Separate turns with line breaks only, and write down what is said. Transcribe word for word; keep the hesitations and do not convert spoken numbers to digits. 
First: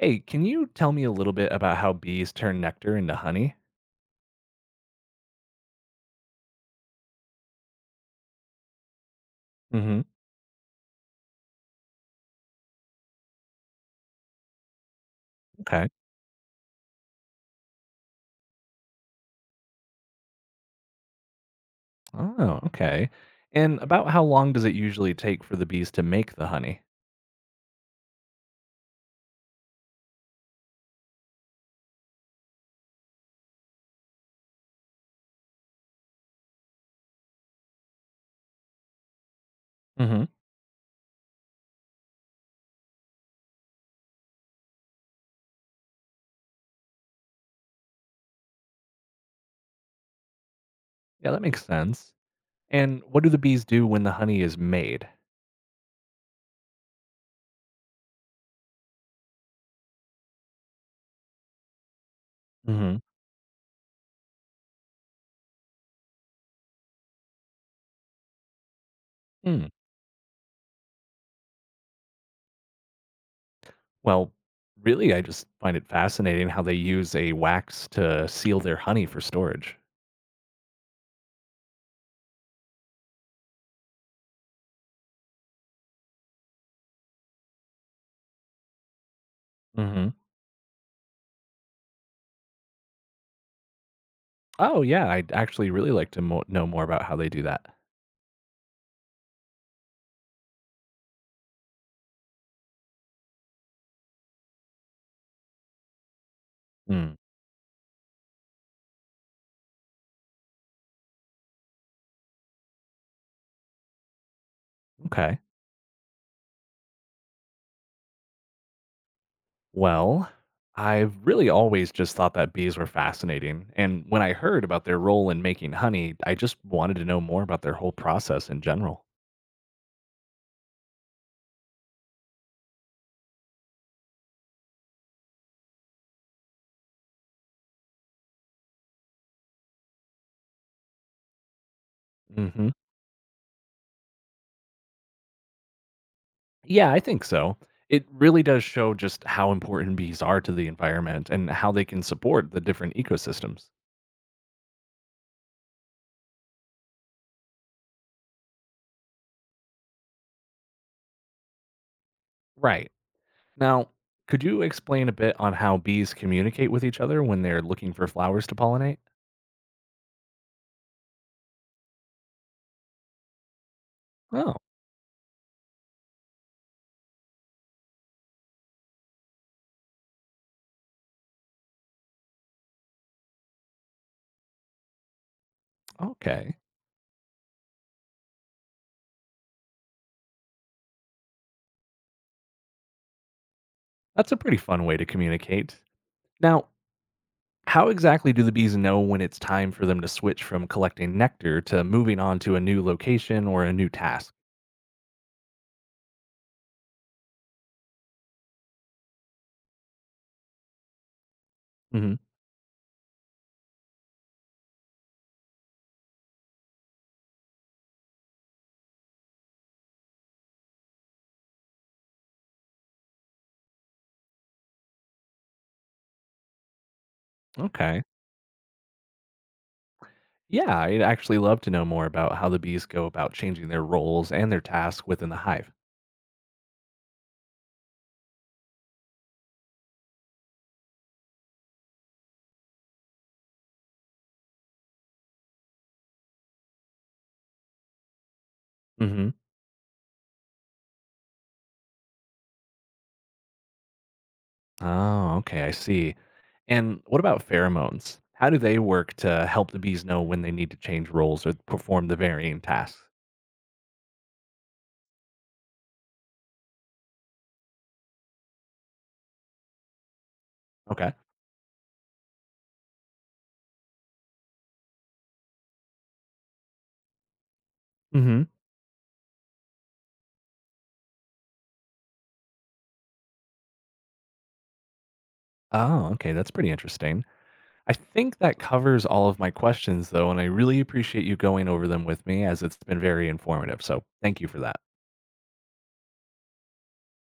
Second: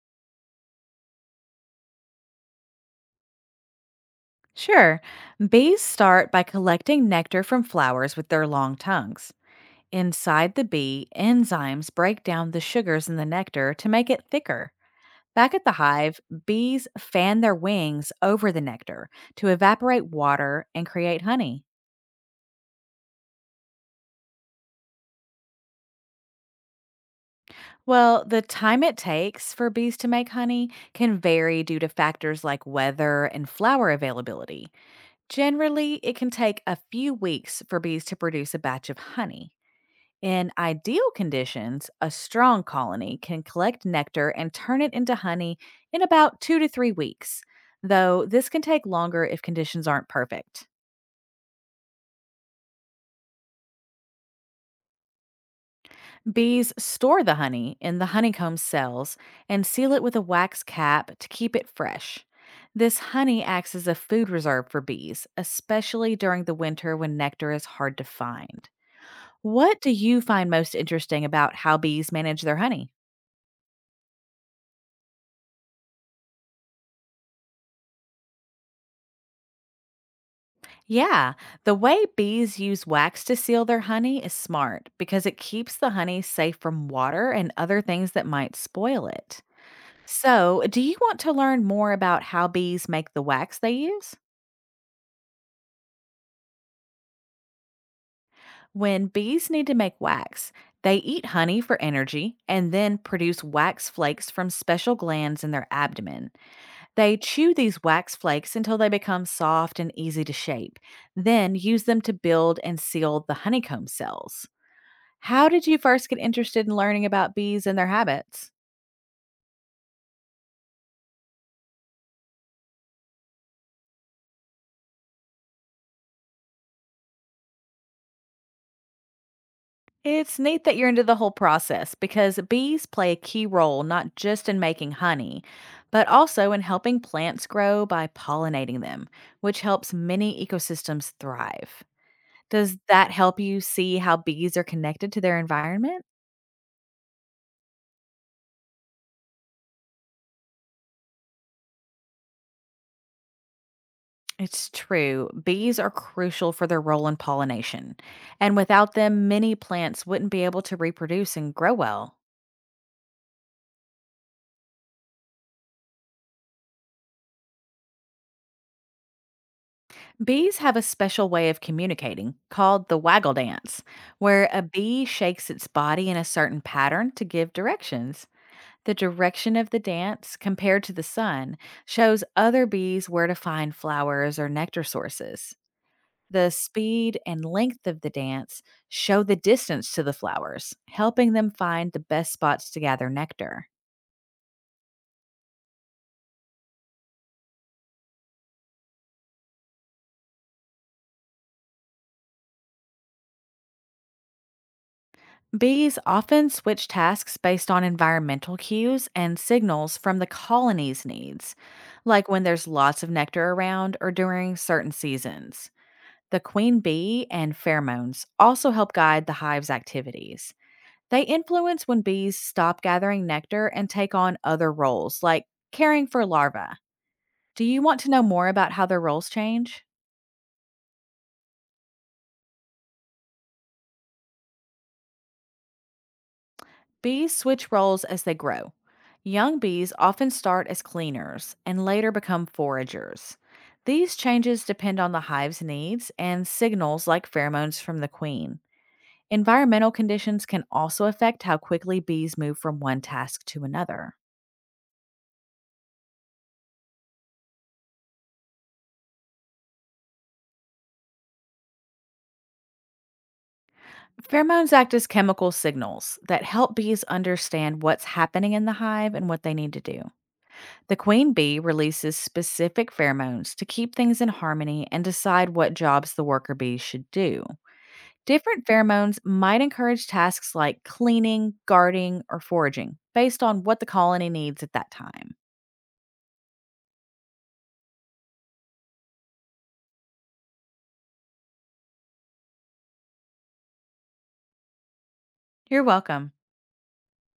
Hey, can you tell me a little bit about how bees turn nectar into honey?
Sure. Bees start by collecting nectar from flowers with their long tongues.
Hmm.
Inside the bee, enzymes break down the sugars in the nectar to make it thicker. Back at the
Okay.
hive, bees fan their wings over the nectar to evaporate water and create honey.
Oh, okay. And about how long does it usually take for the bees to make the honey?
Well, the time it takes for bees to make honey can vary due to factors like weather and flower availability. Generally, it can take a few weeks for bees to produce a batch of honey.
Hmm.
In ideal conditions, a strong colony can collect nectar and turn it into honey in about two to three weeks, though this can take longer if conditions aren't perfect.
Yeah, that makes sense. And what do the bees do when the honey is made?
Bees store the honey in the honeycomb cells and seal it with a wax cap to keep it fresh.
Hmm.
This honey acts as a food reserve for bees, especially during the winter when nectar is hard to find.
Hmm.
What do you find most interesting about how bees manage their honey?
Well, really, I just find it fascinating how they use a wax to seal their honey for storage.
Yeah, the way bees use wax to seal their honey is smart because it keeps the honey safe from water and other things that might spoil it.
Hmm.
So, do you want to learn more about how bees make the wax they use?
Oh, yeah, I'd actually really like to mo- know more about how they do that.
When bees need to make wax, they eat honey for energy and then produce wax flakes from special glands in their abdomen.
Mm.
They chew these wax flakes until they become soft and easy to shape, then use them to build and seal the honeycomb cells.
Okay.
How did you first get interested in learning about bees and their habits?
Well, I've really always just thought that bees were fascinating. And when I heard about their role in making honey, I just wanted to know more about their whole process in general.
It's neat that you're into the whole process because bees play a key role not just in making honey, but also in helping plants grow by pollinating them, which helps many ecosystems thrive.
Hmm.
Does that help you see how bees are connected to their environment?
Yeah, I think so. It really does show just how important bees are to the environment and how they can support the different ecosystems.
It's true. Bees are crucial for their role in pollination, and without them, many plants wouldn't be able to reproduce and grow well.
Right. Now, could you explain a bit on how bees communicate with each other when they're looking for flowers to pollinate?
Bees have a special way of communicating called the waggle dance, where
Oh,
a bee shakes its body in a certain pattern to give directions. The direction of the dance, compared to the sun, shows other bees where to find flowers or nectar sources. The
okay.
speed and length of the dance show the distance to the flowers, helping them find the best spots to gather nectar.
That's a pretty fun way to communicate. Now, how exactly do the bees know when it's time for them to switch from collecting nectar to moving on to a new location or a new task?
Bees often switch tasks based on environmental cues and signals from the colony's needs,
Hmm.
like when there's lots of nectar around or during certain seasons. The queen bee and pheromones also help guide the hive's activities. They influence when bees stop gathering nectar and take on other roles, like caring for larvae. Do you want
Okay.
to know more about how their roles change?
Yeah, I'd actually love to know more about how the bees go about changing their roles and their tasks within the hive.
Bees switch roles as they grow. Young bees often start as cleaners and later become foragers. These changes depend on the hive's needs and signals like pheromones from the queen.
Hmm.
Environmental conditions can also affect how quickly bees move from one task to another.
Oh, okay, I see. And what about pheromones? How do they work to help the bees know when they need to change roles or perform the varying tasks?
Pheromones act as chemical signals that help bees understand what's happening in the hive and what they need to do. The
Okay.
queen bee releases specific pheromones to keep things in harmony and decide what jobs the worker bees should do.
Hmm.
Different pheromones might encourage tasks like cleaning, guarding, or foraging based on what the colony needs at that time.
Oh, okay, that's pretty interesting. I think that covers all of my questions, though, and I really appreciate you going over them with me as it's been very informative. So thank you for that.
You're welcome.